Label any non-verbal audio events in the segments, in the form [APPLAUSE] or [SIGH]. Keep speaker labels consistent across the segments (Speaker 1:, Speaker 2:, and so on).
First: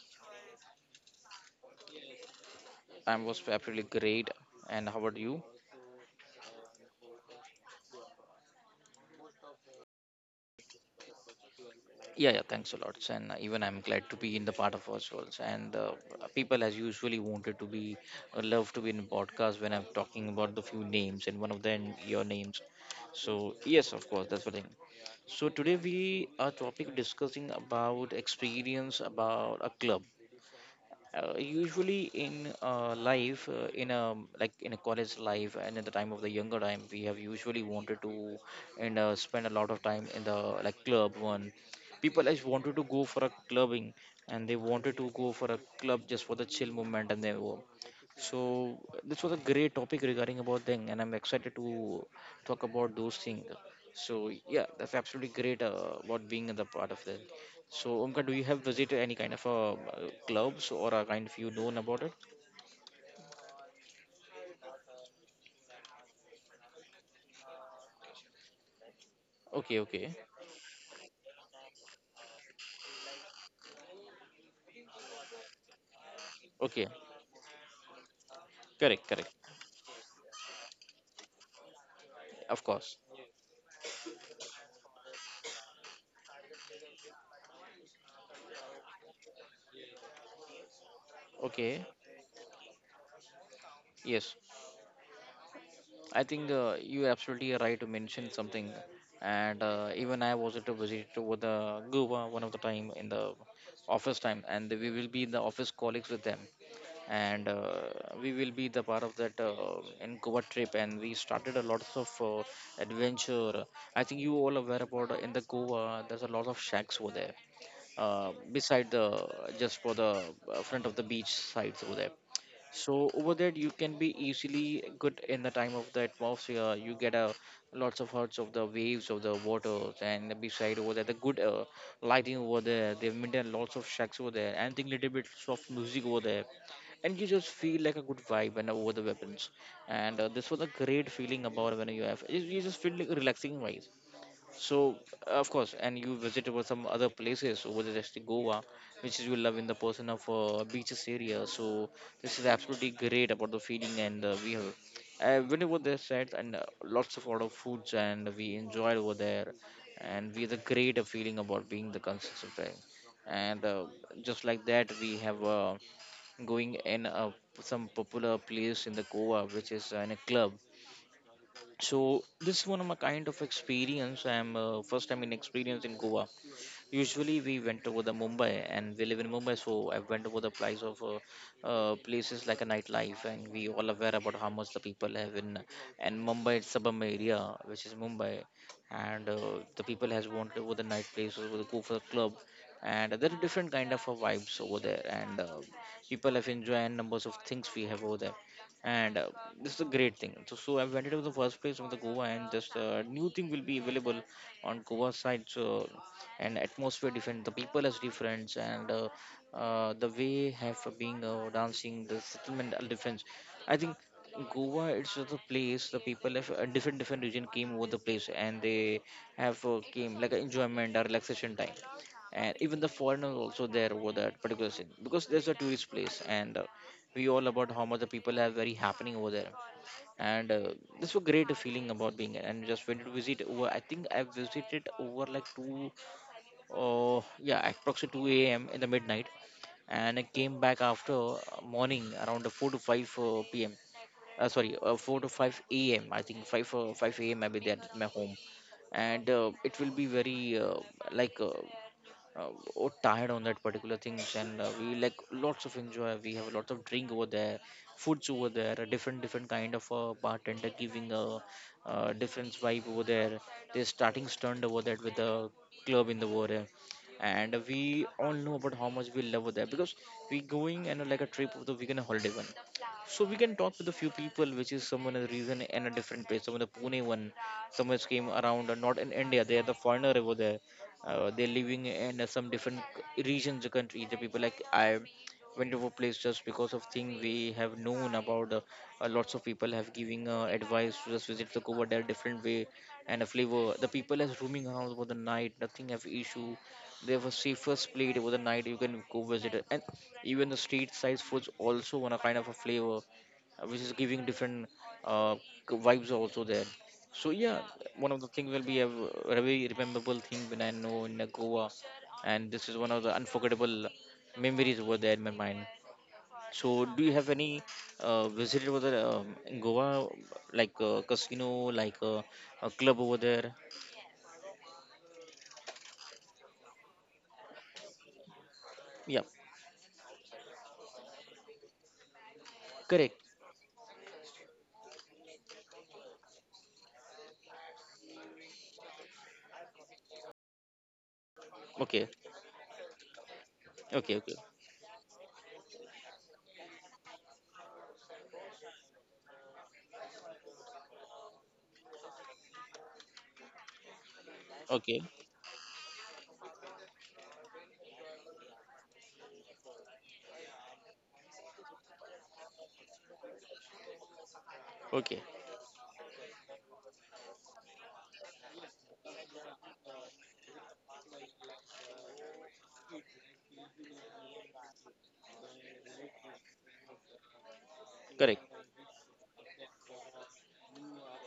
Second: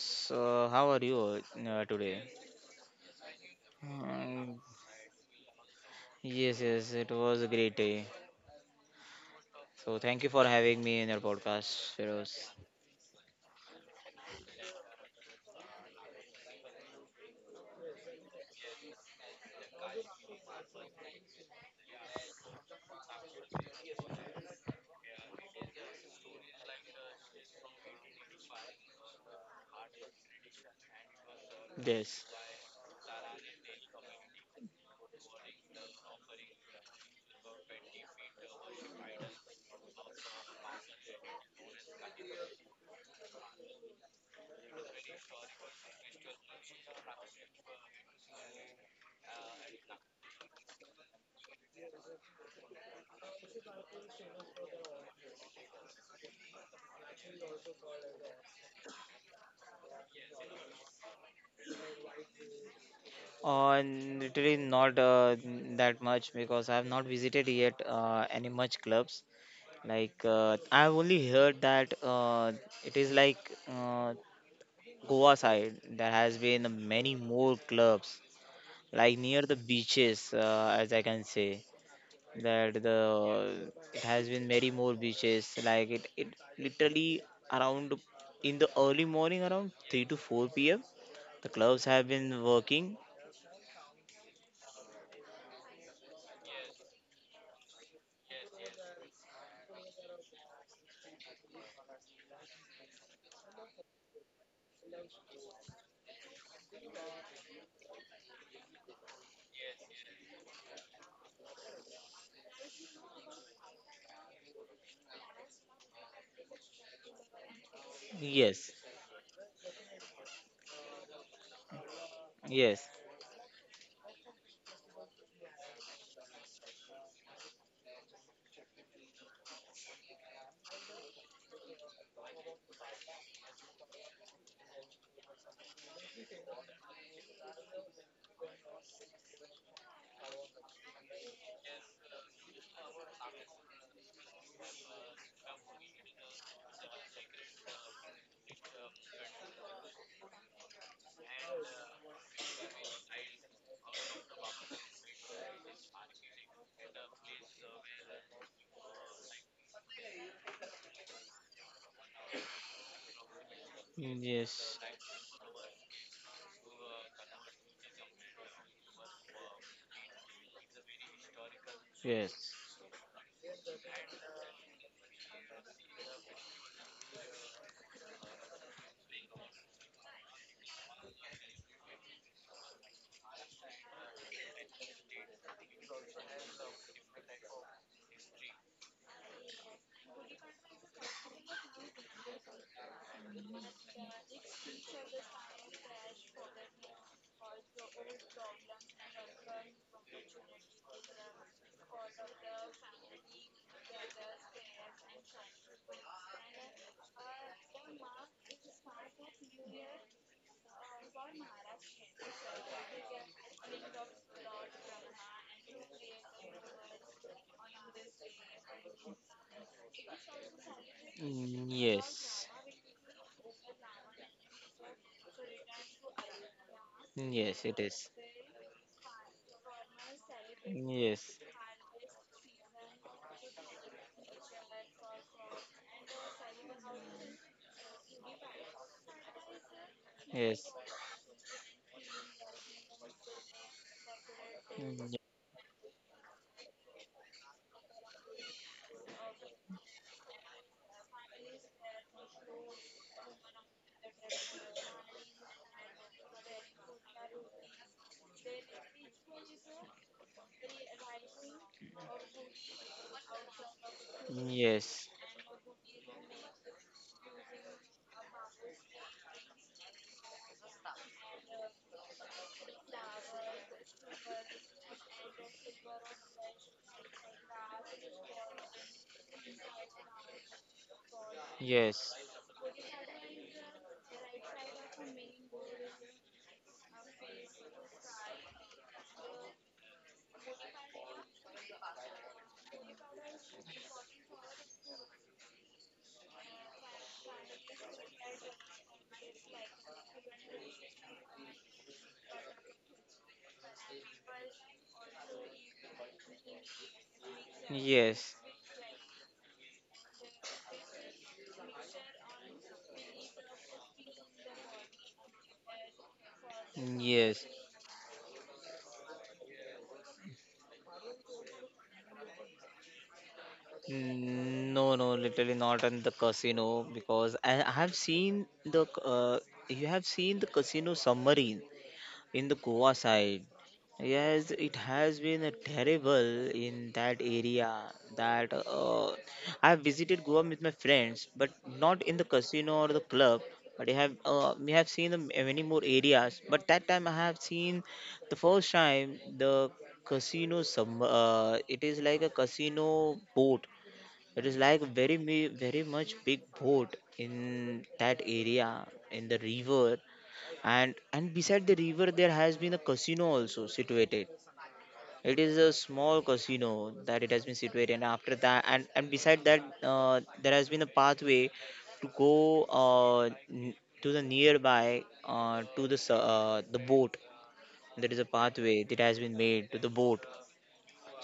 Speaker 1: So, how are you today?
Speaker 2: I was absolutely great.
Speaker 1: Um,
Speaker 2: And how about you?
Speaker 1: yes, it was a great day. So, thank you for having me in your podcast,
Speaker 2: Yeah,
Speaker 1: Feroz.
Speaker 2: yeah. Thanks a lot. And even I'm glad to be in the part of ourselves. And people, as usually, wanted to be love to be in podcast when I'm talking about the few names and one of them your names. So yes, of course, that's the thing. So today we are topic discussing about experience about a club usually
Speaker 1: Yes.
Speaker 2: in life in a like in a college life and in the time of the younger time we have usually wanted to and spend a lot of time in the like club one people has wanted to go for a clubbing and they wanted to go for a club just for the chill moment and they were so this was a great topic regarding about thing and I'm excited to talk about those things so yeah that's absolutely great about being in the part of that so, Omkar, do you have visited any kind of clubs or a kind of you known about it?
Speaker 1: On literally not that much because I have not visited yet any much clubs.
Speaker 2: Okay, okay,
Speaker 1: Like I have only heard that it is like uh, Goa side there has been
Speaker 2: okay.
Speaker 1: many more clubs
Speaker 2: Correct,
Speaker 1: like
Speaker 2: correct.
Speaker 1: near the beaches, as I can say.
Speaker 2: Of
Speaker 1: That
Speaker 2: course.
Speaker 1: the it has been many more beaches like it literally around in the early morning around 3 to 4 p.m the
Speaker 2: Okay,
Speaker 1: clubs have been working.
Speaker 2: yes. I think you absolutely right to mention something, and even I was at a visit to with the Goa one of the time in the office time, and we will be the office colleagues with them, and we will be the part of that in Goa trip, and we started a lots of adventure. I think you all aware about in the Goa, there's a lot of shacks over there,
Speaker 1: yes
Speaker 2: beside the just for the front of the beach sides over there
Speaker 1: yes
Speaker 2: so over there you can be easily good in the time of the atmosphere you get a lots of hertz of the waves of the waters and beside over there the good lighting over there they've maintained lots of shacks over there and think little bit soft music over there and you just feel like a good vibe when over the weapons and this was a great feeling about when you have you just feel like relaxing wise so of course, and you visited over some other places over the rest of Goa, which is you love in the person of beaches area. So this is absolutely great about the feeling and we have. Went over there sites and lots of lot of foods and we enjoyed over there, and we had a great feeling about being the consistent thing. And just like
Speaker 1: yes
Speaker 2: that, we have going in a, some popular place in the Goa, which is in a club so this is one of my kind of experience. I'm first time in experience in Goa. Usually we went over the Mumbai and we live in Mumbai, so I went over the price of places like a nightlife, and we all aware about how much the people have in and Mumbai it's suburban area, which is Mumbai, and the people has wanted over the night places, over the go for the club, and there are different kind of vibes over there, and people have enjoyed numbers of things we have over there and this is a great thing. So I went to the first place of the Goa, and this new thing will be available on Goa side. So and atmosphere different the people is different and the way have been dancing the settlement are different I think Goa it's the place the people of different different region came over the place and they have came like a enjoyment or relaxation time
Speaker 1: yes
Speaker 2: and even the foreigners also there over that particular scene because there's a tourist place and we
Speaker 1: yes
Speaker 2: all about
Speaker 1: yes
Speaker 2: how
Speaker 1: it
Speaker 2: much the
Speaker 1: is.
Speaker 2: people have very happening over there and this was
Speaker 1: Yes
Speaker 2: great feeling about being there and just went to visit over I think I visited over like two yeah, approximately 2 a.m. in the midnight, and I came
Speaker 1: yes yes
Speaker 2: back after morning around the 4 to 5 p.m. Sorry, 4 to 5 a.m. I think 5 a.m. I'll be there at my home, and it will be very like or tired on that particular things and we like lots of enjoy we have lots of drink over there foods over there a different different kind of bartender giving a different vibe over there they're starting stunned over that with the club in the over there and we all know about how much we love over there because we going and like a trip of the weekend holiday one so we can talk with a few people which is someone a reason in a different place someone the Pune one someone came around not in India they are the foreigner over there they're living
Speaker 1: yes
Speaker 2: in some different regions of the country the people like I went to a place just because of thing we have known about lots of people have giving advice to just visit the over there are different way and a flavor the people is roaming around over the night nothing have issue they have a safest plate over the night you can go visit it. And even the street size foods also want a kind of a flavor which is giving different uh, vibes also there so yeah, one of the
Speaker 1: yes
Speaker 2: things will be a very rememberable thing when I know in Goa, and this is one of the unforgettable memories over there in my mind. So do you have
Speaker 1: yes.
Speaker 2: any visit over there in Goa, like casino, like a club over there?
Speaker 1: No, no, literally not in the casino because I have seen the
Speaker 2: Yeah,
Speaker 1: you have seen the casino submarine in the Goa
Speaker 2: correct.
Speaker 1: side. Yes, it has been terrible in that area. That I have visited Goa with my friends, but not
Speaker 2: Okay,
Speaker 1: in the casino or the club. But I
Speaker 2: okay,
Speaker 1: have
Speaker 2: okay,
Speaker 1: we have seen the many more areas. But that time I have seen the first time the casino sub. It is like a casino boat. It is like
Speaker 2: okay,
Speaker 1: very much big boat in that area, in the river, and beside the river there has been a casino also situated.
Speaker 2: okay.
Speaker 1: It is a small casino that it has been situated, and after that, and beside that there has been a pathway to go to the nearby to the boat. There is a
Speaker 2: Correct,
Speaker 1: pathway that has been made to the boat,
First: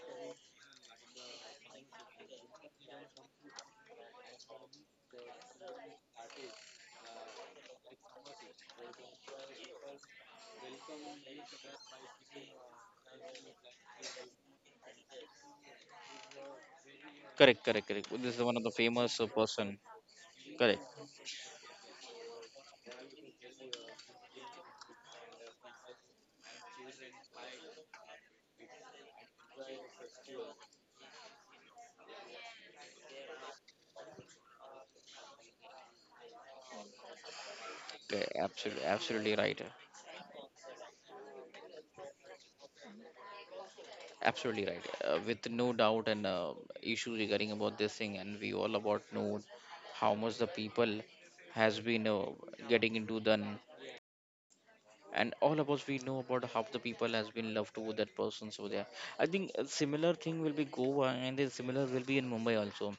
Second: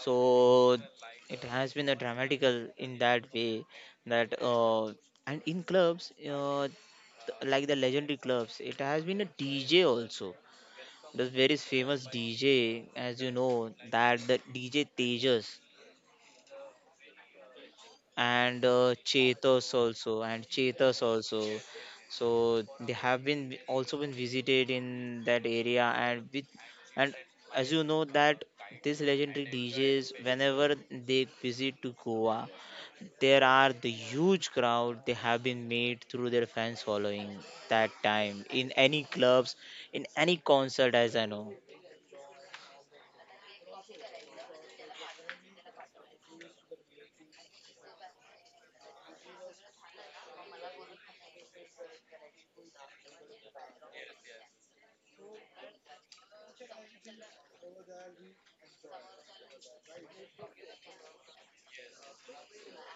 Speaker 1: so it has been a dramatical in that way. That uh, and in clubs, like the legendary clubs, it has been a DJ also, this very famous DJ, as you know, that the DJ Tejas
Speaker 2: correct, correct, correct. This is one of
Speaker 1: and
Speaker 2: the
Speaker 1: uh,
Speaker 2: famous
Speaker 1: cheetahs
Speaker 2: person.
Speaker 1: also and
Speaker 2: Correct.
Speaker 1: cheetahs also, so they have been also been visited in that area. And as you know that these legendary DJs, whenever they visit to Goa, there are the huge crowd they have been made through their fans following that
Speaker 2: Okay,
Speaker 1: time in
Speaker 2: absolutely,
Speaker 1: any
Speaker 2: absolutely
Speaker 1: clubs,
Speaker 2: right.
Speaker 1: in any concert, as I know.
Speaker 2: Absolutely right. With no doubt and issue regarding about this thing, and we all about know how much the people has been getting into the and all of us we know about how the people has been loved to that person so there I think a similar thing will be Goa and a similar will be in Mumbai also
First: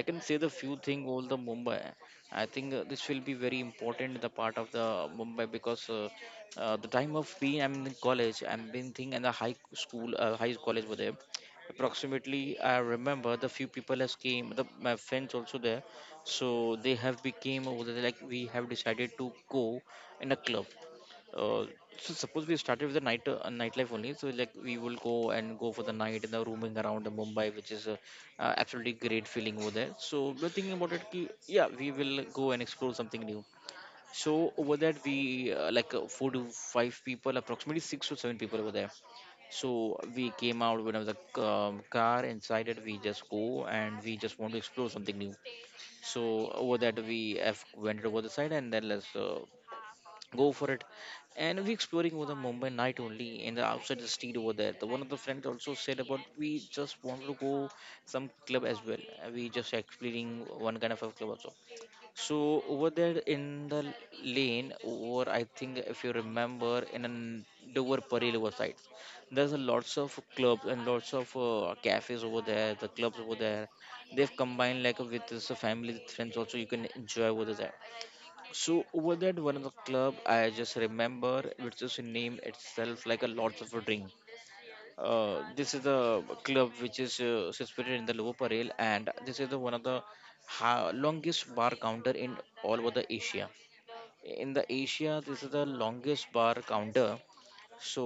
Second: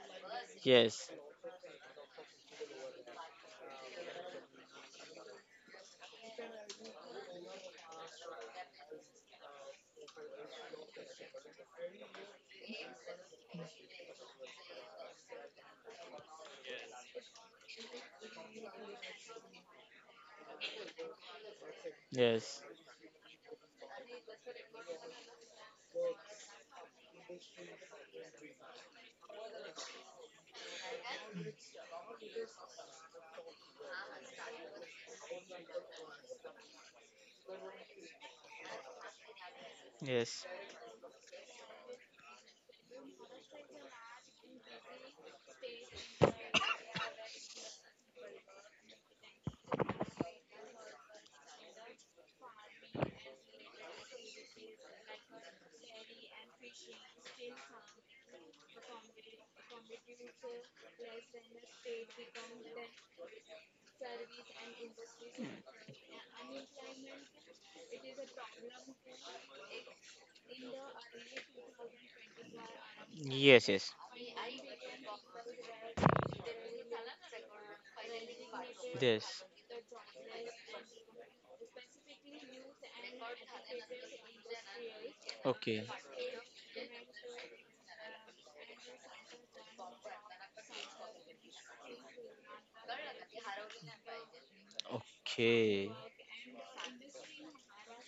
Speaker 2: I can say the few thing
Speaker 1: Yes,
Speaker 2: all the Mumbai I think this will be very important the part of the Mumbai because the time of being I'm in college I'm been thinking in the high school high college over there approximately I remember the few people has came the my friends also there so they have became over there like we have decided to go in a club uh, so suppose we
Speaker 1: yes,
Speaker 2: started with the night nightlife only. So like we will go and go for the night and the roaming around the Mumbai, which is a, absolutely great feeling over there. So we're thinking about it. Yeah, we will go and explore something new. So over that we like four to five people, approximately six to seven people over there. So we
Speaker 1: yes.
Speaker 2: came out with the car inside it. We just go and we just want to explore something new. So over that we have went over the side and then let's go for it and we exploring over the Mumbai night only in the outside the street over there the one of the friends also said about we just want to go some club as well. We just exploring one kind of a club also so over there in the lane or I think if you remember in an Dover Parel over side there's a lots of clubs and lots of cafes over there the clubs over there
Speaker 1: Yes, yes.
Speaker 2: they've combined like with this family friends also you can enjoy over there so over that
Speaker 1: Yes.
Speaker 2: one of the club, I just remember which is name itself like a lots of a drink. This is
Speaker 1: Okay.
Speaker 2: the club which is situated in the Lower Parel, and this is the one of the longest bar counter in all over the Asia. In the Asia, this is the
Speaker 1: Okay.
Speaker 2: longest bar counter. So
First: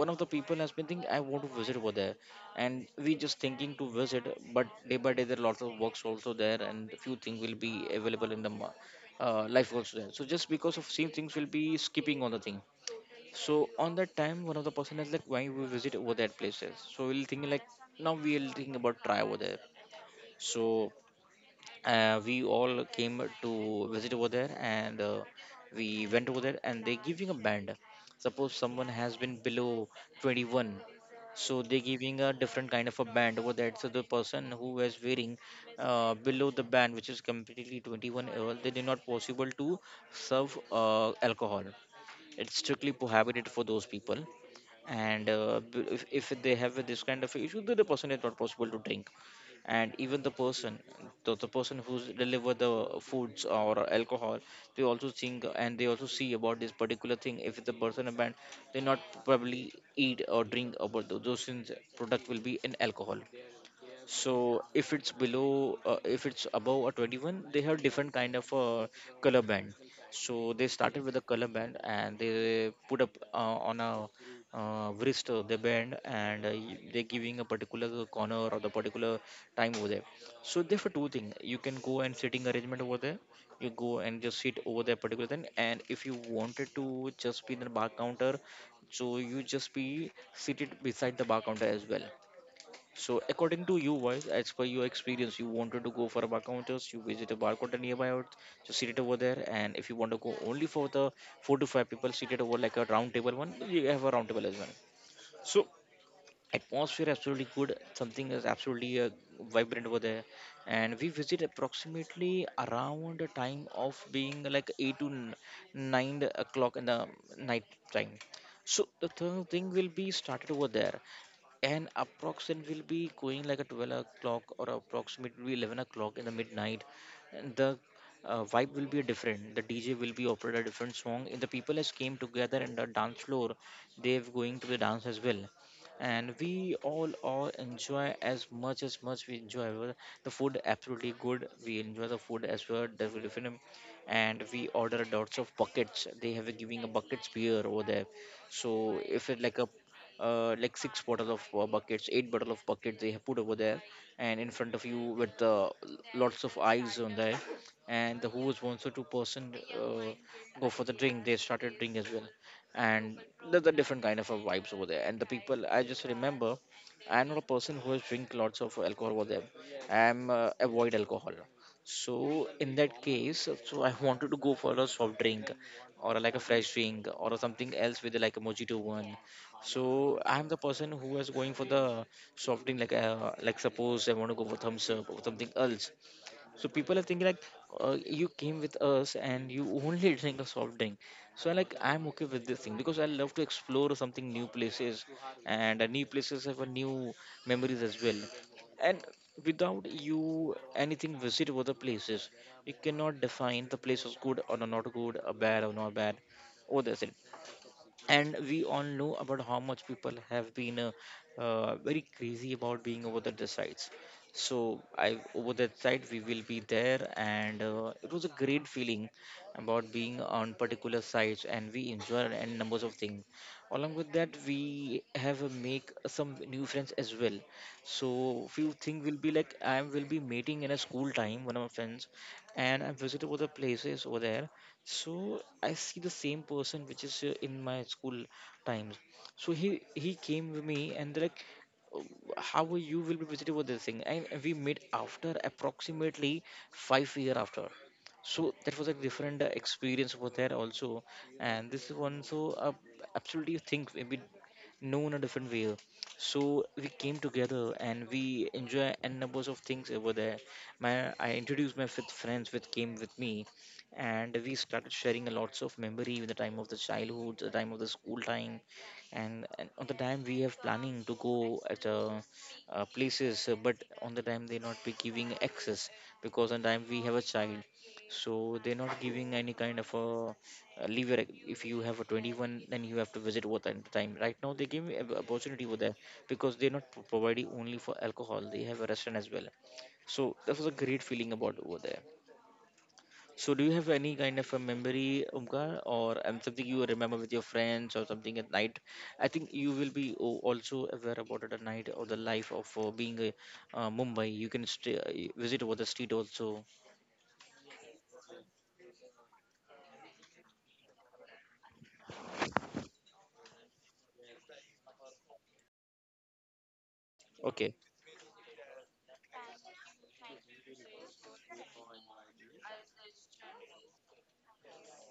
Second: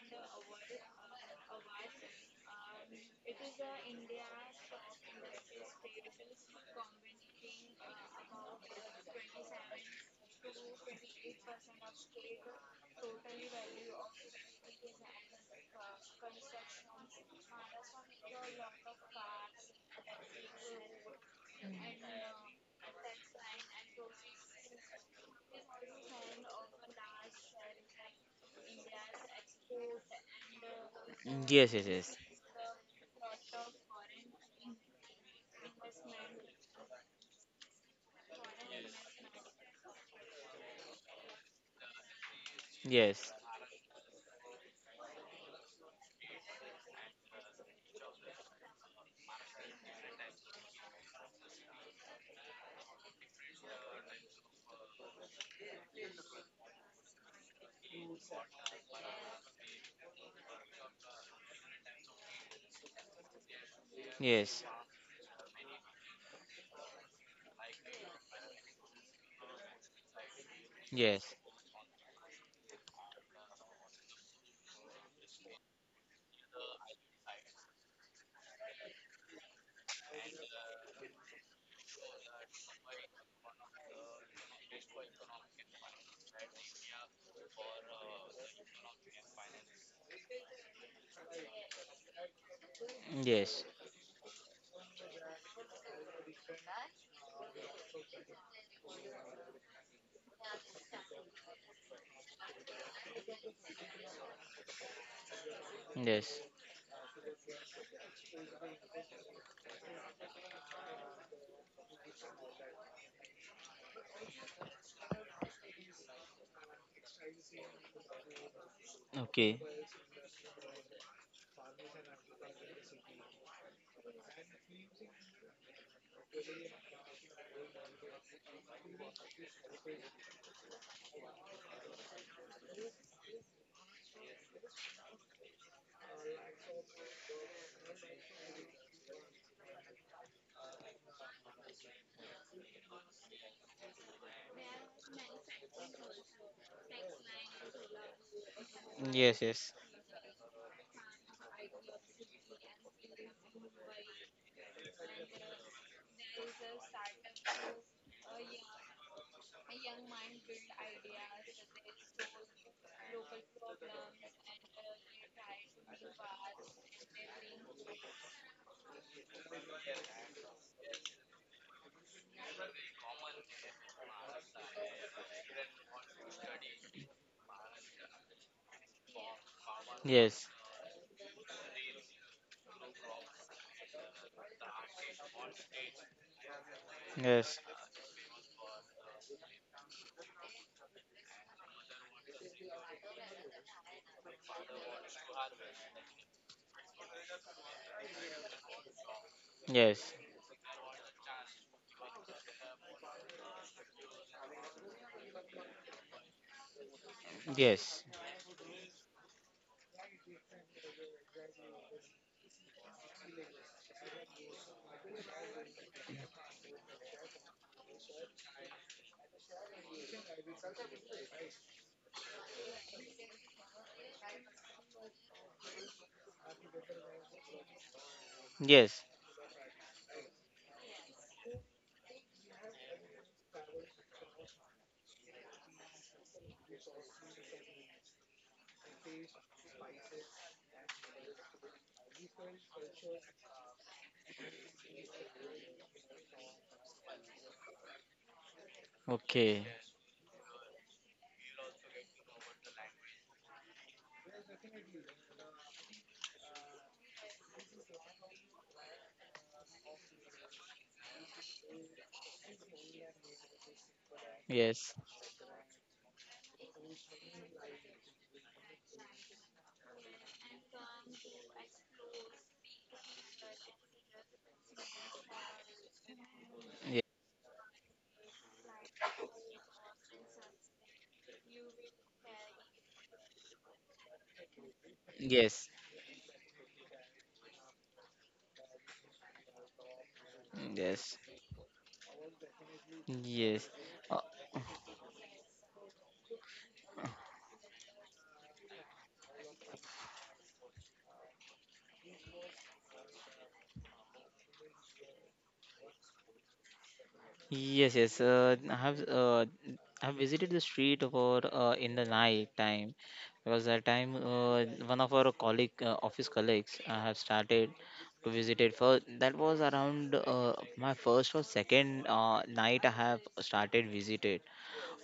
Speaker 2: one of the people has been thinking, I want to visit over there, and we just thinking to visit. But day by day there are lots of works also there, and few things will be available in the life also there. So just because of same things will be skipping on the thing. So on that time one of the person is like, why we visit over that places, so we'll think like, now we'll think about try over there. So, we all came to visit over there, and we went over there and they're giving a band. Suppose someone has been below 21, so
Speaker 1: Yes,
Speaker 2: they're
Speaker 1: yes, yes.
Speaker 2: giving a different kind of a band over there. So the person who was wearing below the band, which is completely 21-year old, they are not possible to serve alcohol. It's strictly
Speaker 1: Yes.
Speaker 2: prohibited for those people. And if they have this kind of issue, then the person is not possible to drink. And even the person, the person who's deliver the foods or alcohol, they also think and they also see about this particular thing. If the person a banned, they not probably eat or drink about those things. Product will be an alcohol. So
Speaker 1: Yes.
Speaker 2: if it's below, if it's above a 21, they have different kind of color band. So they started with a
Speaker 1: Yes.
Speaker 2: color band and they put up on a wrist, the band. And they're giving a particular corner or the particular time over there. So there for two things you can go, and sitting arrangement over there. You go and just sit over there particular thing, and if you wanted to just be in the bar counter, so you just be seated beside the bar counter as well. So, according
Speaker 1: Yes.
Speaker 2: to you, wise, as per your experience, you wanted to go for a bar counters. You visit a bar counter nearby out, so sit it over there. And if you want to go only for the four to five people seated over like a round table one, you have a round table as well. So
Speaker 1: Yes.
Speaker 2: atmosphere absolutely good, something is absolutely vibrant over there. And we visit approximately around the time of being like 8 to 9 o'clock in the night time. So the third
Speaker 1: Okay.
Speaker 2: thing will be started over there. And approximate will be going like a 12 o'clock or approximately 11 o'clock in the midnight. And the vibe will be different. The DJ will be operated a different song, and the people has came together in the dance floor. They're going to the dance as well. And we all enjoy as much we enjoy, well, the food absolutely good, we enjoy the food as well, definitely. And we order lots of buckets, they have a giving a buckets beer over there. So if it
Speaker 1: Yes,
Speaker 2: like a
Speaker 1: yes.
Speaker 2: like six bottle of buckets, eight bottle of buckets they have put over there. And in front of you with lots of eyes on there. And the who was one or two person go for the drink, they started drink as well. And there's a different kind of a vibes over there. And the people, I just remember, I'm not a person who has drink lots of alcohol over there. I'm avoid alcohol. So in that case, so I [LAUGHS] wanted to go for a soft drink, or like a fresh drink, or something else with like a mojito one. So I'm the
Speaker 1: Yes.
Speaker 2: person who was going for the soft drink, like suppose I want to go for thumbs up or something else. So people are thinking like,
Speaker 1: Yes.
Speaker 2: you came with us and you only [LAUGHS] drink a soft drink. So I like I'm okay with this thing, because I love to explore something new places, and new places have a new memories as well. And without
Speaker 1: Yes.
Speaker 2: you anything visit other places, you cannot define the place was good or not good, or bad or not bad. Oh, that's it.
Speaker 1: Yes.
Speaker 2: And we all know about how much people have been very crazy about being over the sides. So I over that side we will be there, and it was a great feeling about being on particular sites, and we enjoy and numbers of things. Along with that we have make some new friends as well. So few things
Speaker 1: Yes.
Speaker 2: will be like I will be meeting in a school time one of my friends, and I visited other places over there. So I see the same person which is in my school times. So he came with me and they're like, "Oh, how are you will be visiting with this thing?" And we met after approximately 5 year after. So that was a different
Speaker 1: Okay.
Speaker 2: experience over there also. And this is one, so absolutely think we known a different way. So we came together and we enjoy n numbers of things over there. My I introduced my fifth friends which came with me, and we started
Speaker 1: Yes.
Speaker 2: sharing a lots of memory with the time of the childhood, the time of the school time. And on the time we have planning to go at places, but on the time they not be giving access, because on time we
Speaker 1: Yes.
Speaker 2: have a child. So they're not giving any kind of a lever. If you have a 21, then you have to visit. What at the time right now, they give me
Speaker 1: Yes.
Speaker 2: opportunity
Speaker 1: Yes.
Speaker 2: over there, because they're not providing only for alcohol, they have a restaurant as well. So that was a great
Speaker 1: Yes.
Speaker 2: feeling about over there. So, do you have any
Speaker 1: Uh,
Speaker 2: kind of a memory, Umkar, or something you remember with your friends or something at night? I think you will be also aware about it at night, or the life of being a Mumbai. You can stay, visit over the street also.
Speaker 1: yes. Yes. I have visited the street for in the night time because that time one of our colleague, office colleagues I have started
Speaker 2: Okay.
Speaker 1: to visit it. For That was around my first or second night I have started visited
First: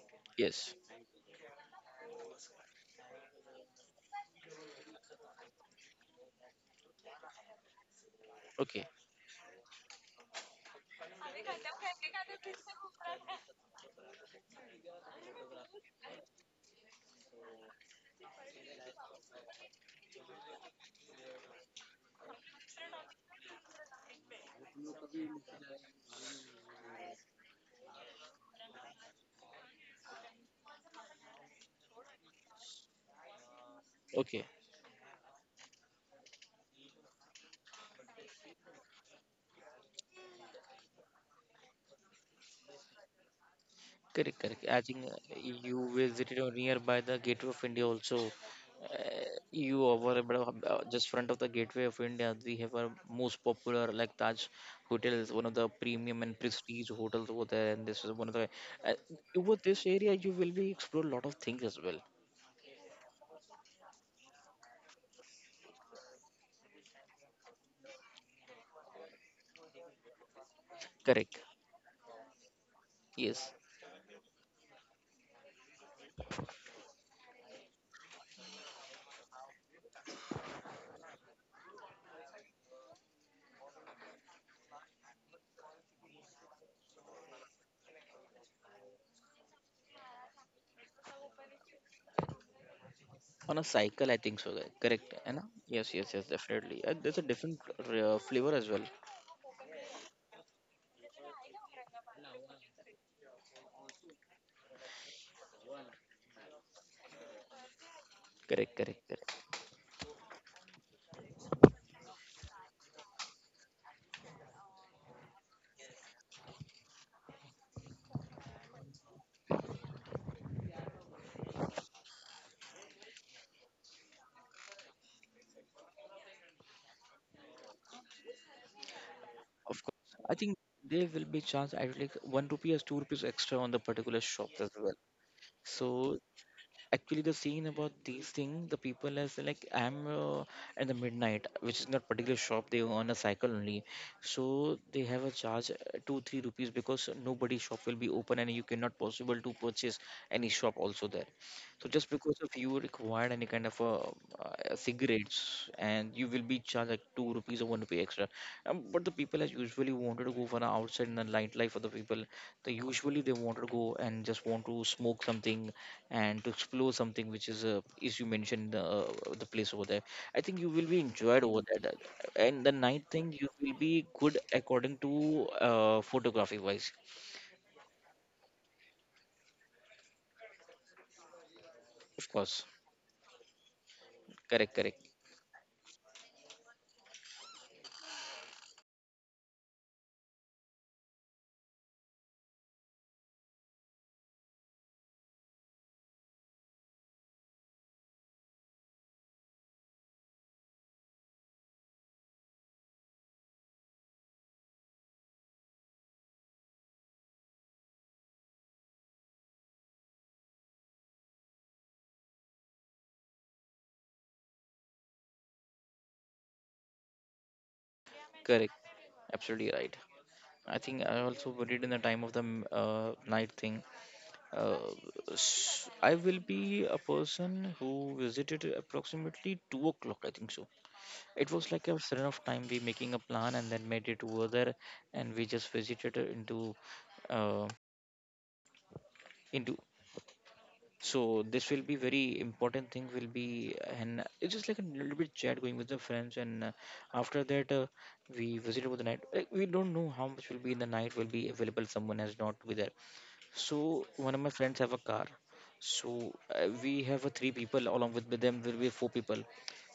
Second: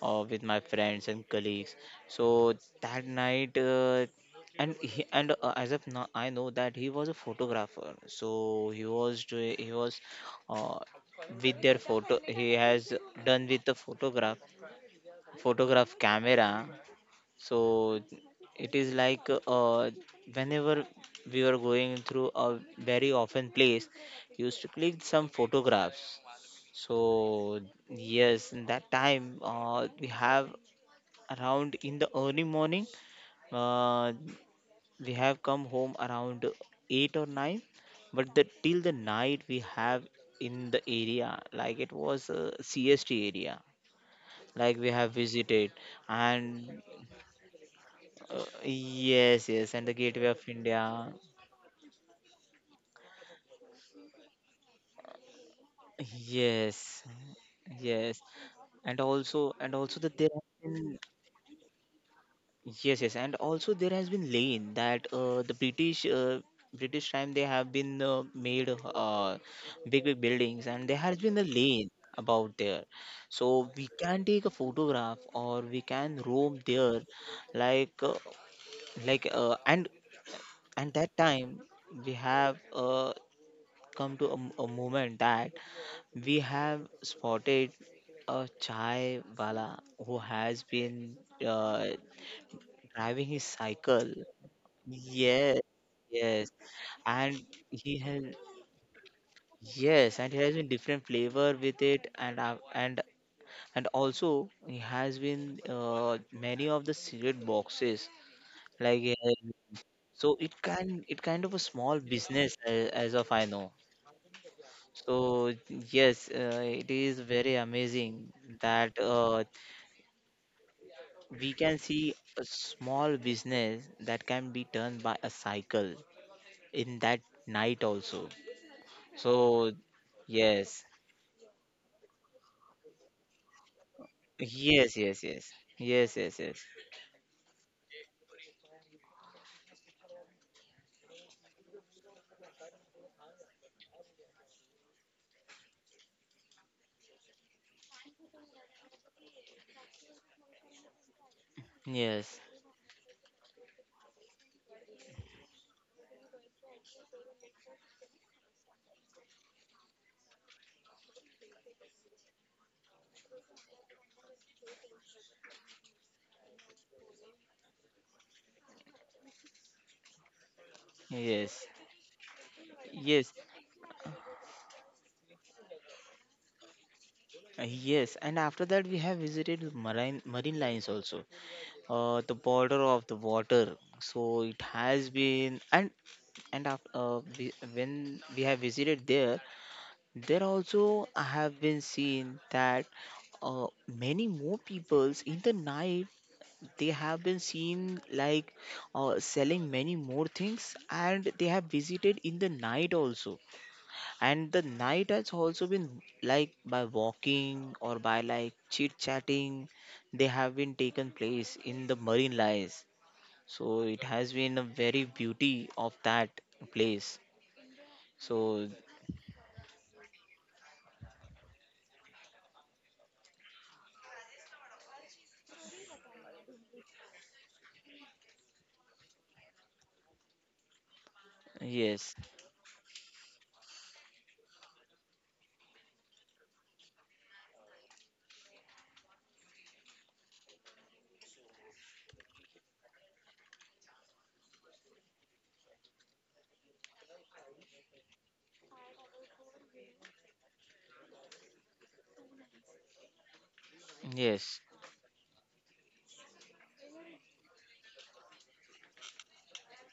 Speaker 1: with my
Speaker 2: Yes.
Speaker 1: friends and colleagues. So that night, and he, and as of now, I know that he was a photographer. So
Speaker 2: Okay.
Speaker 1: he was doing, he was uh, with their photo. He has done with the photograph, photograph camera. So it is like whenever we were going through a very often place, used to click some photographs. So yes in that time we have around in the early morning. Uh,
Speaker 2: Okay.
Speaker 1: we have come home around 8 or 9, but the till the night we have in the area, like it was a CST area,
Speaker 2: Correct, correct.
Speaker 1: like
Speaker 2: I
Speaker 1: we
Speaker 2: think
Speaker 1: have visited,
Speaker 2: you visited or
Speaker 1: and
Speaker 2: nearby the Gateway of India also.
Speaker 1: uh,
Speaker 2: Uh,
Speaker 1: yes, yes,
Speaker 2: you
Speaker 1: and the
Speaker 2: over
Speaker 1: Gateway of
Speaker 2: about just
Speaker 1: India,
Speaker 2: front of the Gateway of India, we have our most popular like Taj hotels, one of the premium and prestige
Speaker 1: yes,
Speaker 2: hotels over there. And this is
Speaker 1: yes,
Speaker 2: one of the uh,
Speaker 1: and also,
Speaker 2: over
Speaker 1: and
Speaker 2: this
Speaker 1: also
Speaker 2: area,
Speaker 1: that there
Speaker 2: you
Speaker 1: have
Speaker 2: will be
Speaker 1: been.
Speaker 2: explore a lot of things as well.
Speaker 1: Yes, yes, and also there has been lane that the British British time they have been made big big buildings, and there has been a
Speaker 2: Correct.
Speaker 1: lane about there, so
Speaker 2: Yes.
Speaker 1: we can take a photograph or we can roam there, like uh, like uh, and and that time we have come to a, a moment that we have spotted a chai wala who has been uh, driving his
Speaker 2: On a
Speaker 1: cycle.
Speaker 2: cycle, I think so, guy. Correct. Anna?
Speaker 1: Yes,
Speaker 2: Yes, yes, yes,
Speaker 1: yes,
Speaker 2: definitely. There's a
Speaker 1: and
Speaker 2: different
Speaker 1: he has
Speaker 2: flavor as well.
Speaker 1: yes, and he has been different flavor with it, and also he has been many of the cigarette boxes,
Speaker 2: Correct,
Speaker 1: like
Speaker 2: correct,
Speaker 1: uh,
Speaker 2: correct.
Speaker 1: so it can, it kind of a small business, as of I know. So yes, it is very amazing that we can see a small business that can be done by a cycle in that night also. So,
Speaker 2: Of course, I think
Speaker 1: yes,
Speaker 2: there will be chance at like one rupee or two rupees extra on the particular shop as
Speaker 1: yes,
Speaker 2: well.
Speaker 1: yes, yes, yes,
Speaker 2: So
Speaker 1: yes,
Speaker 2: actually the scene about these things, the people as like I'm at the midnight, which is not particular shop, they on a cycle only. So they have a charge 2 3 rupees, because nobody shop will be open and you cannot possible to purchase any shop also there. So
Speaker 1: yes,
Speaker 2: just because of
Speaker 1: yes,
Speaker 2: you required any kind of cigarettes, and you will be charged like two rupees or one rupee extra. But the people as usually wanted to go for an outside in the nightlife of the people, they usually they wanted to go and just want to smoke something, and to explore something which is you mentioned the place over there. I think you will be enjoyed
Speaker 1: yes,
Speaker 2: over there, and the night
Speaker 1: yes,
Speaker 2: thing, you will be good according to photography wise.
Speaker 1: yes. And after that, we have visited marine, marine lines also,
Speaker 2: Of
Speaker 1: the
Speaker 2: course,
Speaker 1: border of the water. So it
Speaker 2: correct,
Speaker 1: has
Speaker 2: correct,
Speaker 1: been, and when we have visited there, there also I have been seen that many more peoples in the night they have been seen like selling many more things, and they have visited in the night also, and the night has also been like by walking or by like chit chatting, they have been taken place in the marine lies. So it has been a very beauty of that place. So
Speaker 2: correct, absolutely right. I think I also worried in the time of the night thing, uh, I will be a person who visited approximately 2 o'clock, I think so. It was like a
Speaker 1: yes,
Speaker 2: certain of time we making a plan and then made it over there, and we just visited into, uh, into. So this will be very important thing will be. And it's just like a little bit chat going with the friends, and after that, we visited with the night like, we don't know how much will be in the night will be available, someone has not with there. So one of my
Speaker 1: yes,
Speaker 2: friends have a car. So, we have a three people, along with them will be four people.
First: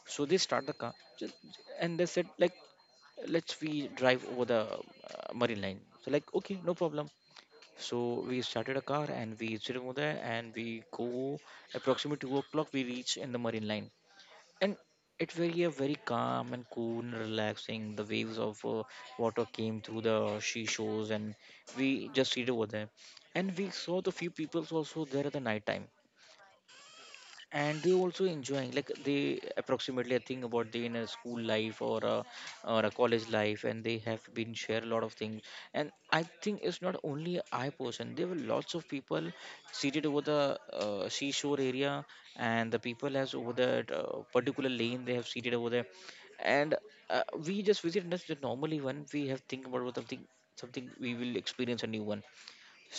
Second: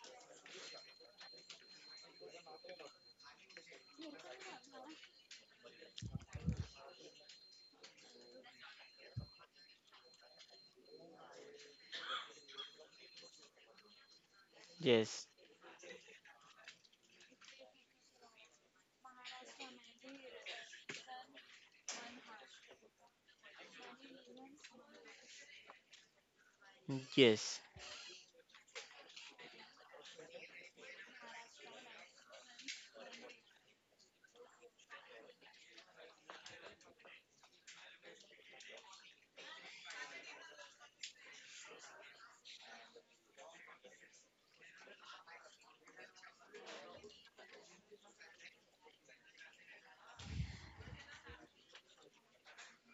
Speaker 2: So they start the car, ju- and they said like, let's we drive over the marine line. So like, okay, no problem. So we started a car and we sit over there, and we go approximately 2 o'clock we reach in the marine line, and
Speaker 1: yes,
Speaker 2: it was a very calm and cool and relaxing. The waves of water came through the sea shores, and we just seated over there. And we saw the few peoples also there at the night time,
Speaker 1: yes,
Speaker 2: and they also enjoying like they approximately I think about they in a school life or a college life, and they have been share a lot of things. And I think it's not only I person, there were lots of people seated over the seashore area, and the people has over that particular lane they have seated over there. And we just visit just the normally one we have think about what something, something we will experience a new one.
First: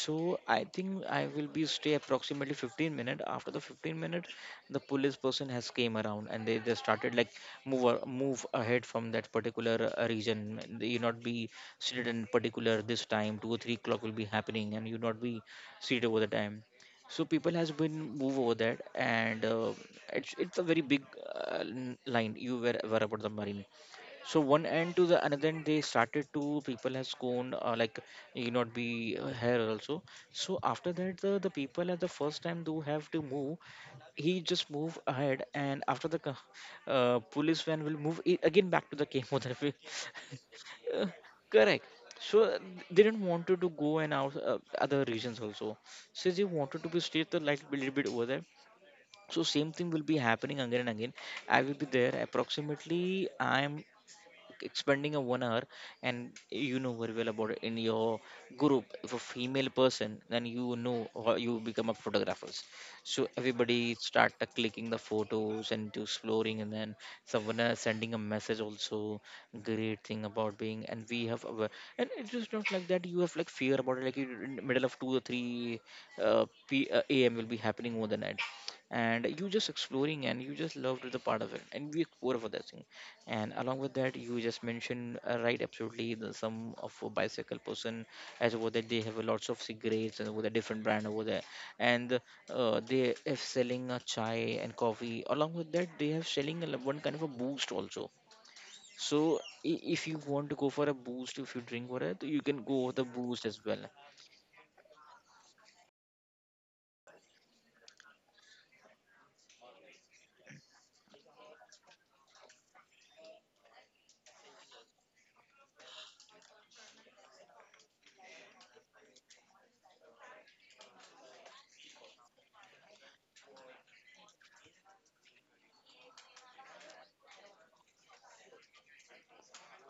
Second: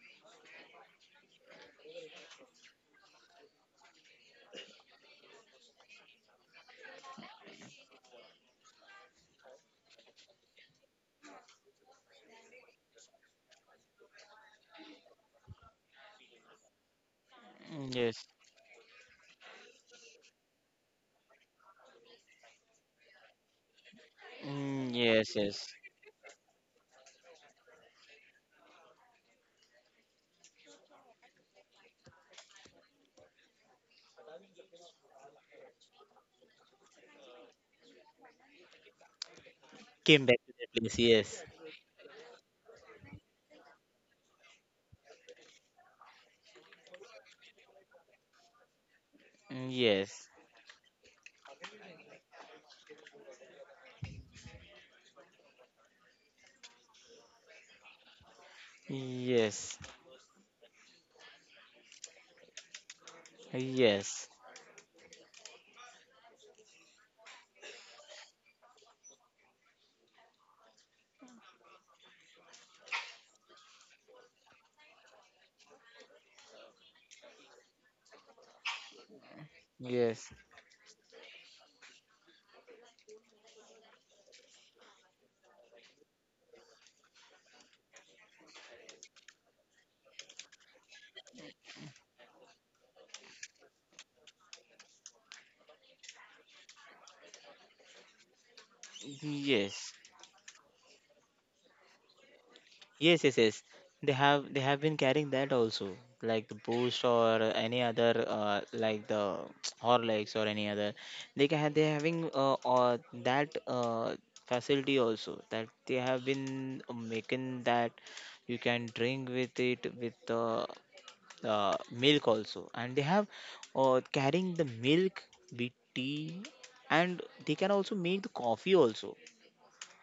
Speaker 2: So I think I will be stay approximately 15 minutes. After the 15 minutes, the police person has came around and they just started like move ahead from that particular region. They- You not be seated in particular this time. 2 or 3 o'clock will be happening, and you not be seated over the time. So people has been
Speaker 1: yes,
Speaker 2: move over that, and it's a very big line. You were aware about the marine, so one end to the
Speaker 1: yes,
Speaker 2: another
Speaker 1: yes,
Speaker 2: end they started to people has gone like you not be here also. So after that the people at the first time do have to move, he just move ahead, and after the police van will move I- again back to the chemotherapy. [LAUGHS]
Speaker 1: came back to that place.
Speaker 2: Uh,
Speaker 1: Yes.
Speaker 2: Correct. So they didn't want to go and out other regions also, so they wanted to be stay the light a little bit over there. So same thing will be
Speaker 1: Yes.
Speaker 2: happening again and again. I will be there approximately I am expending a 1 hour. And you know very well about it in your group, if a female
Speaker 1: Yes,
Speaker 2: person then you know, or you become a photographers. So everybody
Speaker 1: yes,
Speaker 2: start clicking the photos and to exploring, and then someone sending a message also. Great thing about being, and we have our, and it's just not like that you have like fear about it, like you- in the middle of 2 or 3 p am will be happening over the night, and you just
Speaker 1: yes,
Speaker 2: exploring and you just loved the part of it, and we explore for that thing. And along with that you just mentioned right absolutely, the some of a bicycle person as over there, they have a lots of cigarettes and over the different brand over there. And they have selling a chai and coffee, along with that they have selling a one kind of a boost also. So
Speaker 1: yes,
Speaker 2: I- if you want to go for a boost, if you drink water you can go with the
Speaker 1: yes, yes,
Speaker 2: boost
Speaker 1: yes.
Speaker 2: as well.
Speaker 1: They have, they have been carrying that also, like the Boost or any other, like the [TSK] Horlicks or any other. They can, they having that facility also that they have been making that. You can drink with it, with the milk also, and they have carrying the milk with tea, and they can also make the coffee also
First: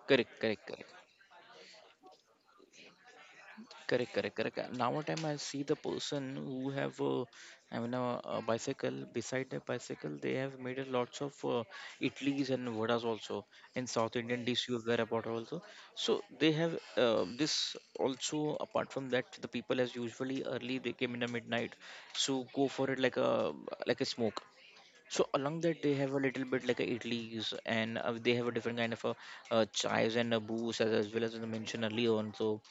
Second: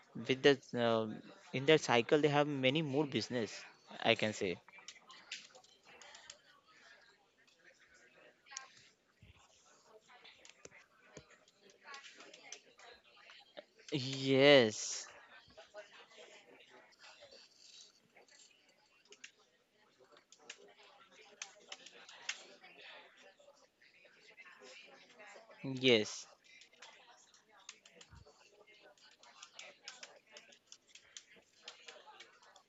Speaker 2: Correct,
Speaker 1: with that.
Speaker 2: correct, correct.
Speaker 1: In that cycle they have many more business,
Speaker 2: Correct,
Speaker 1: I can
Speaker 2: correct,
Speaker 1: say.
Speaker 2: correct. Now time I see the person who have I mean a bicycle. Beside the bicycle, they have made a lots of idlis and vadas also in South Indian dish you were
Speaker 1: Yes,
Speaker 2: about also. So they have this also. Apart from that, the people as usually early they came in the midnight, so go for it like a smoke. So along that they have a
Speaker 1: yes,
Speaker 2: little bit like a idlis and they have a different kind of a chais and a booze as well as I mentioned earlier on. So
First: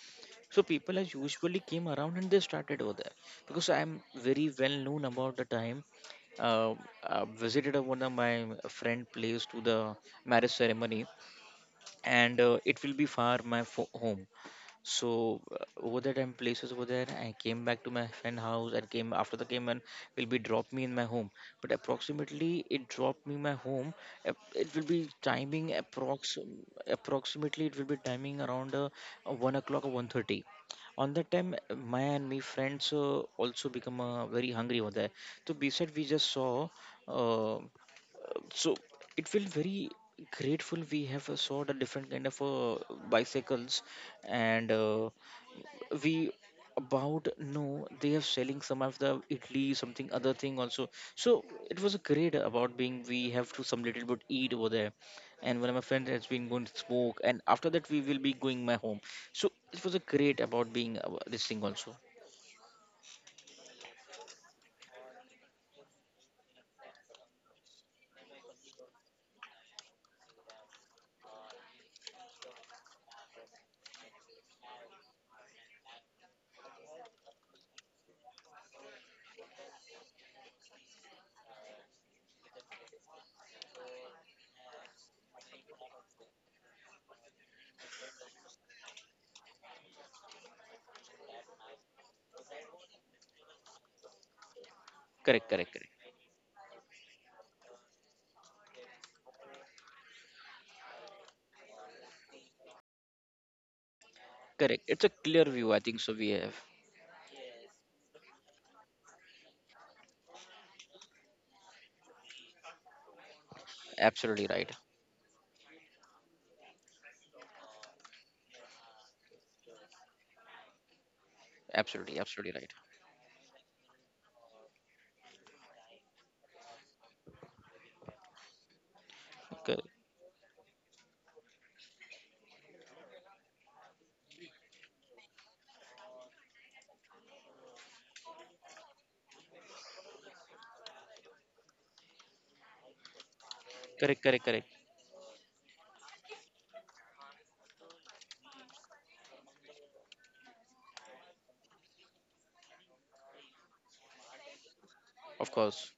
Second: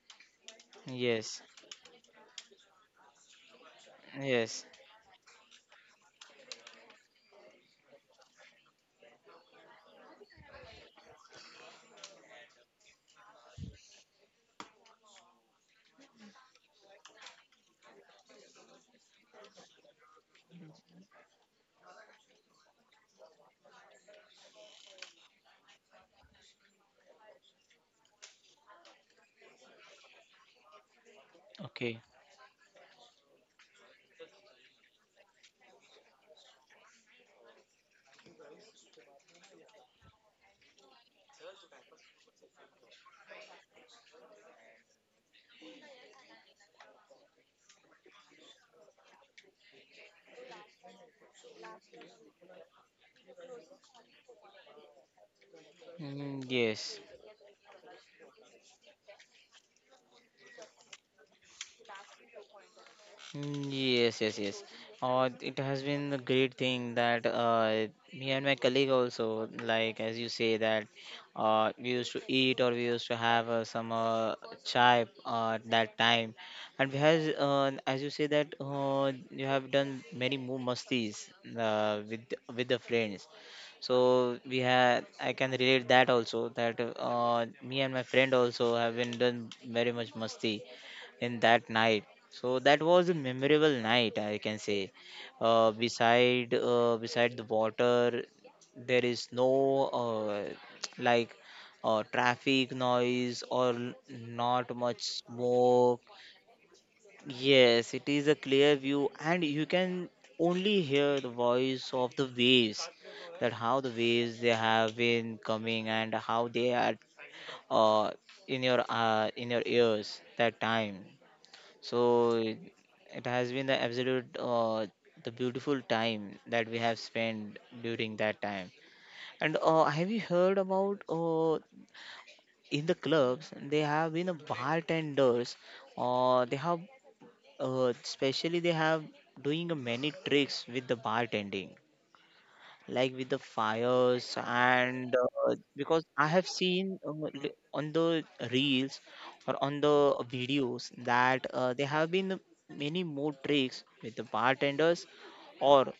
Speaker 2: so people has
Speaker 1: yes,
Speaker 2: usually came around and they started over there, because I'm very
Speaker 1: yes.
Speaker 2: well known about the time. Uh, I visited a- one of my friend place to the marriage ceremony, and it will be far my fo- home. So over there time places over there, I came back to my friend house and came after the game and will be drop me in my home. But approximately it dropped me my home. It will be timing approx approximately it will be timing around 1 o'clock or 1:30. On that time,
Speaker 1: Okay.
Speaker 2: my and me friends also become very hungry over there. So beside we just saw. Uh, so it feel very grateful, we have saw the different kind of bicycles, and we about know they are selling some of the italy something other thing also. So it was great about being, we have to some little bit eat over there, and one of my friends has been going to
Speaker 1: Yes.
Speaker 2: smoke, and after that we will be going my home. So it was a great about being this thing also.
Speaker 1: Yes, yes, yes. It has been a great thing that me and my colleague also, like as you say that we used to eat or we used to have some chai at that time, and we has as you say that you have done many more mastis with the friends. So we had, I can relate that also, that me and my friend also have been done very much masti in that night. So that was a memorable night, I can say.
Speaker 2: Correct, correct,
Speaker 1: Uh,
Speaker 2: correct.
Speaker 1: beside uh, beside the water, there is no [TSK] like traffic noise or not
Speaker 2: Correct, it's
Speaker 1: much
Speaker 2: a clear view I think,
Speaker 1: smoke.
Speaker 2: so we have
Speaker 1: Yes, it is a clear view, and you can only hear the voice of the waves. That how the
Speaker 2: absolutely
Speaker 1: waves they
Speaker 2: right.
Speaker 1: have been coming and how they are uh, in your ears that time. So
Speaker 2: Absolutely, absolutely
Speaker 1: it has been the absolute the beautiful time that we have spent during that time. And
Speaker 2: right.
Speaker 1: have you heard about in the clubs they have been a bartenders, or they have especially they have doing a many tricks with the bartending, like with the
Speaker 2: Correct,
Speaker 1: fires,
Speaker 2: correct, correct.
Speaker 1: and because I have seen on the reels or on the videos that there have been many more tricks with the bartenders,
Speaker 2: Of
Speaker 1: or
Speaker 2: course.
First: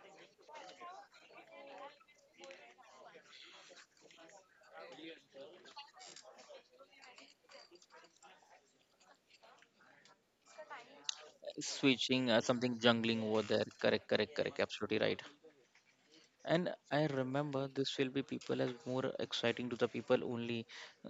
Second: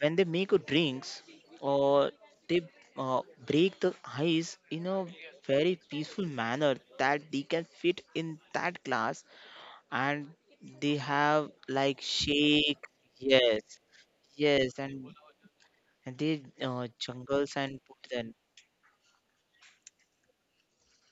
Speaker 1: when they make a drinks, or they uh, break the ice in a very peaceful manner that they can fit in that glass, and they have like
Speaker 2: Switching, something
Speaker 1: shake,
Speaker 2: jungling over
Speaker 1: yes,
Speaker 2: there. Correct, correct, correct.
Speaker 1: yes,
Speaker 2: Absolutely
Speaker 1: and
Speaker 2: right.
Speaker 1: the
Speaker 2: And I
Speaker 1: jungles,
Speaker 2: remember
Speaker 1: and
Speaker 2: this
Speaker 1: put
Speaker 2: will be
Speaker 1: them.
Speaker 2: people as more exciting to the people only,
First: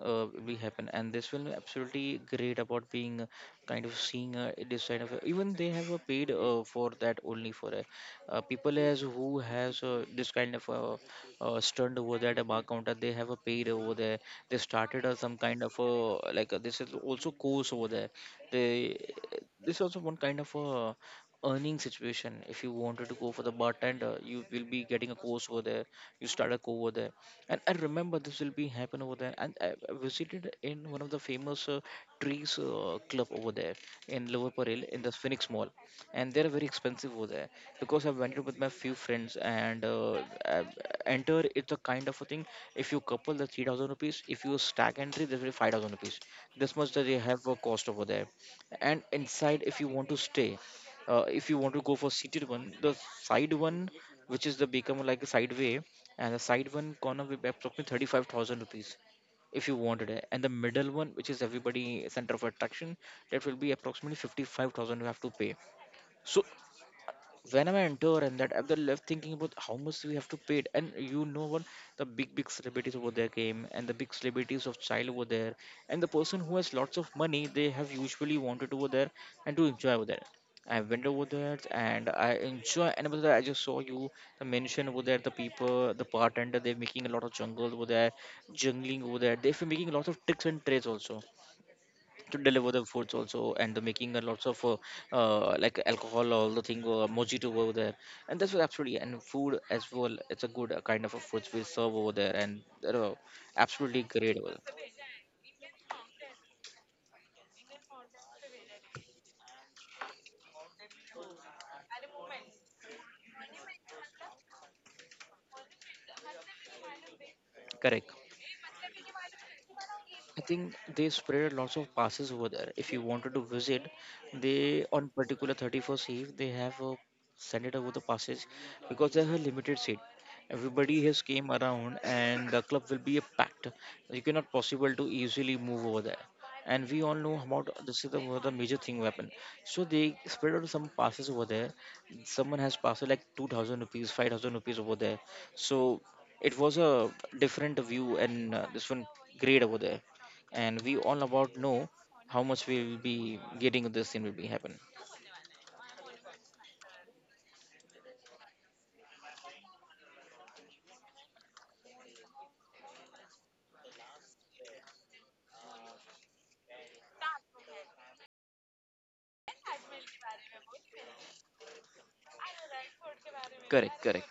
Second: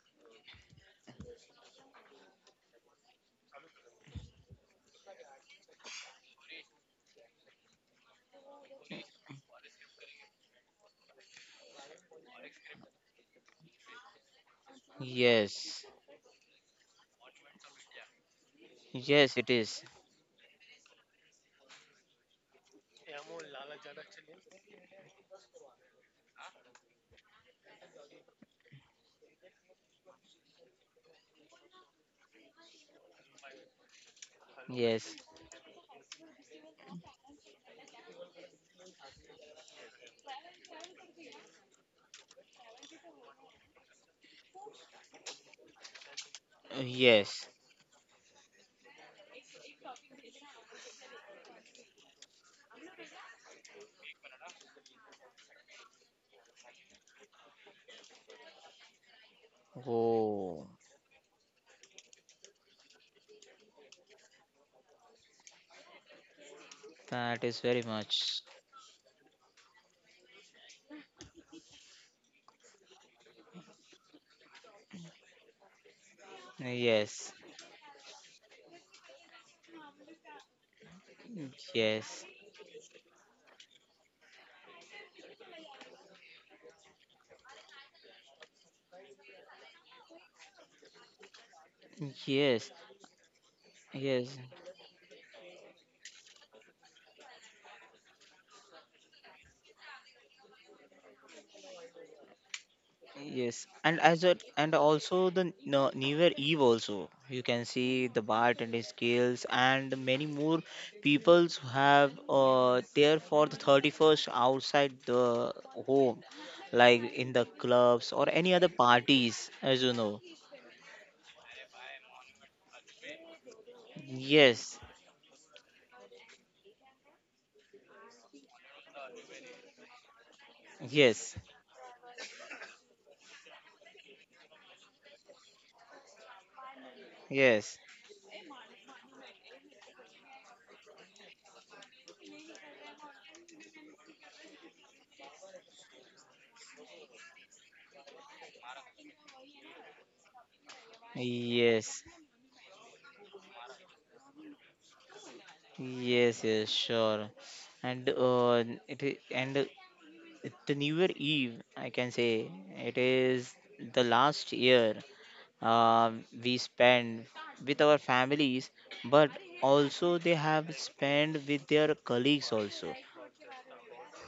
Speaker 2: will happen, and this will absolutely great about being kind of seeing this kind of, even they have a paid for that only for people as who has this kind of stunned over that bar counter, they have a paid over there. They started some kind of
Speaker 1: Yes,
Speaker 2: like this is also course over there. They,
Speaker 1: yes, it
Speaker 2: this is
Speaker 1: is.
Speaker 2: also one kind of a earning situation, if you wanted to go for the bartender you will be getting a course over there, you start a course over there. And I remember this will be happen over there, and I visited in one of the famous trees club over there in Lower Parel in the
Speaker 1: Yes.
Speaker 2: Phoenix Mall, and they're very expensive over there, because I went with my few friends, and I enter, it's a kind of a thing, if you couple the 3,000 rupees, if you stack entry there will be 5,000 rupees, this much that they have
Speaker 1: Yes.
Speaker 2: a cost over there. And inside if you want to stay, if you want to go for seated one, the side one, which is the become like a side way, and the side one corner will be approximately 35,000 rupees if you wanted it. And the
Speaker 1: Oh,
Speaker 2: middle one which is everybody center of attraction, that will be approximately 55,000 you have to pay. So
Speaker 1: that is
Speaker 2: when I
Speaker 1: very
Speaker 2: enter and
Speaker 1: much.
Speaker 2: that I'm left thinking about how much we have to pay it. And you know what? The big, big celebrities over there came, and the big celebrities of child over there. And the person who has lots of
Speaker 1: Yes,
Speaker 2: money, they have usually wanted over there and to enjoy over there. I went over there and
Speaker 1: yes,
Speaker 2: I enjoy. And over there, I just saw you, the mention over there, the people, the bartender, they're making a lot of jungle over there, jungling over there. They're making a lot of tricks and trades also, to deliver
Speaker 1: yes,
Speaker 2: the foods also, and the making a
Speaker 1: yes.
Speaker 2: lots of like alcohol, all the thing mojito over there. And that's what absolutely, and food as well, it's a good kind of a foods we serve over there, and they're
Speaker 1: Yes,
Speaker 2: absolutely
Speaker 1: and as
Speaker 2: great
Speaker 1: a
Speaker 2: over
Speaker 1: and
Speaker 2: there.
Speaker 1: also the no, New Year Eve also you can see the bartending skills, and many more peoples who have there for the 31st outside the home, like in the
Speaker 2: Correct.
Speaker 1: clubs or any other parties, as you
Speaker 2: I
Speaker 1: know.
Speaker 2: think they spread lots of passes over there. If you wanted to visit, they on
Speaker 1: Yes,
Speaker 2: particular 31st Eve they have sent it over the passes, because they have a limited seat. Everybody has came
Speaker 1: yes,
Speaker 2: around, and the club will be a packed. You cannot possible to easily move over there. And we all know about
Speaker 1: yes,
Speaker 2: this is the, one of the major thing weapon. So they spread out some passes over there. Someone has passed like 2,000 rupees, 5,000 rupees over there. So it was a different view, and this one great over there, and we all about know
Speaker 1: yes,
Speaker 2: how much we will be getting, this thing will be happen.
Speaker 1: yes, yes, sure. And the New Year Eve, I can say, it is the last year, uh, we spend with our families, but also they have spent with their colleagues also.
Speaker 2: Correct, correct.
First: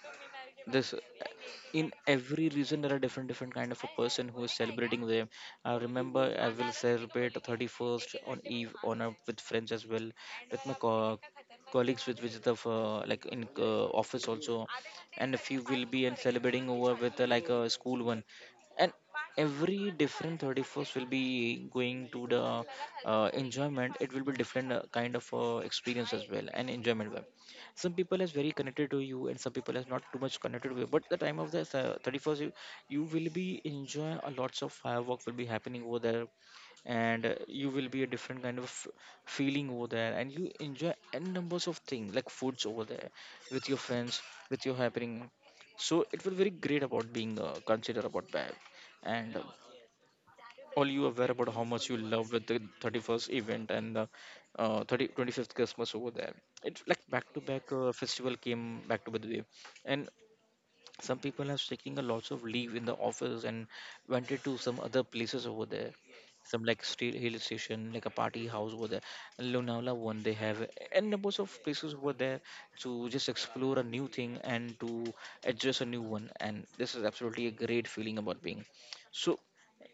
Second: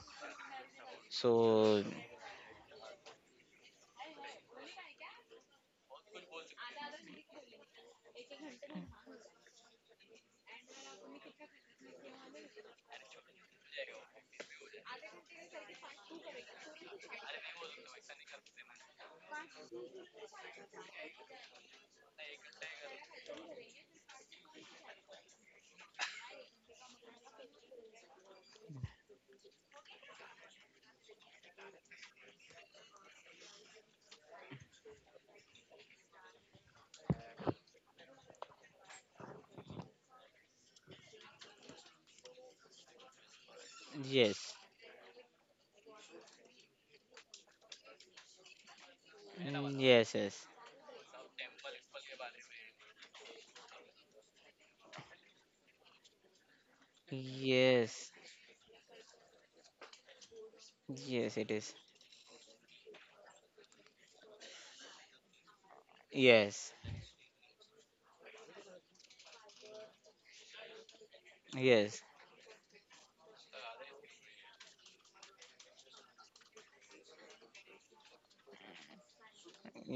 Speaker 2: This
Speaker 1: So
Speaker 2: in every region there are different different kind of a person who is celebrating them. I remember I will celebrate 31st on eve on a, with friends as well, with my colleagues, with which the like in office also, and a few will be and celebrating over with like a school one, and every different 31st will be going to the enjoyment, it will be different kind of experience as well, and enjoyment. Some people is very connected to you, and some people is not too much connected with you. But the time of the 31st, you will be enjoying a lots of firework will be happening over there. And you will be a different kind of feeling over there, and you enjoy n numbers of things like foods over there, with your friends,
Speaker 1: yes,
Speaker 2: with your happening. So it will very great about being considered about that. And
Speaker 1: Yes,
Speaker 2: all you aware about how much you love with the 31st event, and the 30, 25th Christmas over there. It's like back to back
Speaker 1: yes, yes,
Speaker 2: festival came back to back way, and some
Speaker 1: yes, it
Speaker 2: people are
Speaker 1: is.
Speaker 2: taking a lots of leave in the office, and went to some other places over there. Some
Speaker 1: Yes,
Speaker 2: like state hill station, like a party house over there, and Lonavala one they have, and numbers of places
Speaker 1: yes,
Speaker 2: over there, to just explore a new thing, and to address a new one. And this is absolutely a great feeling about being. So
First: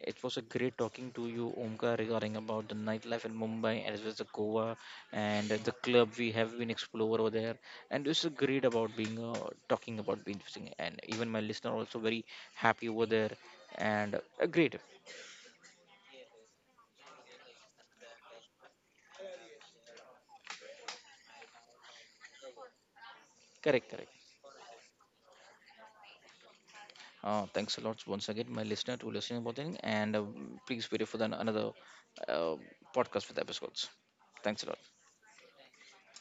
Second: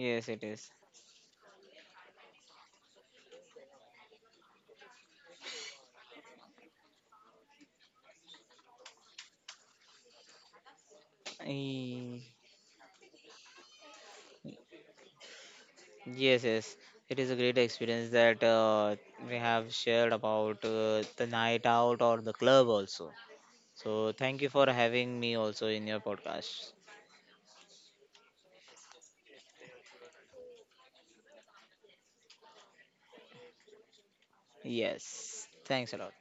Speaker 2: it was a
Speaker 1: it is.
Speaker 2: great talking to you, Omkar, regarding about the nightlife in Mumbai as well as the Goa, and the club we have been explore over there. And it's great about being talking about being interesting. And even my listener also
Speaker 1: Eh,
Speaker 2: very happy over there. And great,
Speaker 1: yes, yes, it is a great experience that we have shared about the night out or the club also.
Speaker 2: correct,
Speaker 1: So
Speaker 2: correct.
Speaker 1: thank you for having me also in your podcast.
Speaker 2: Thanks a lot once again, my listener, to listening about it. And please wait for the, another uh, podcast with episodes. Thanks a lot.
Speaker 1: Yes. Thanks a lot.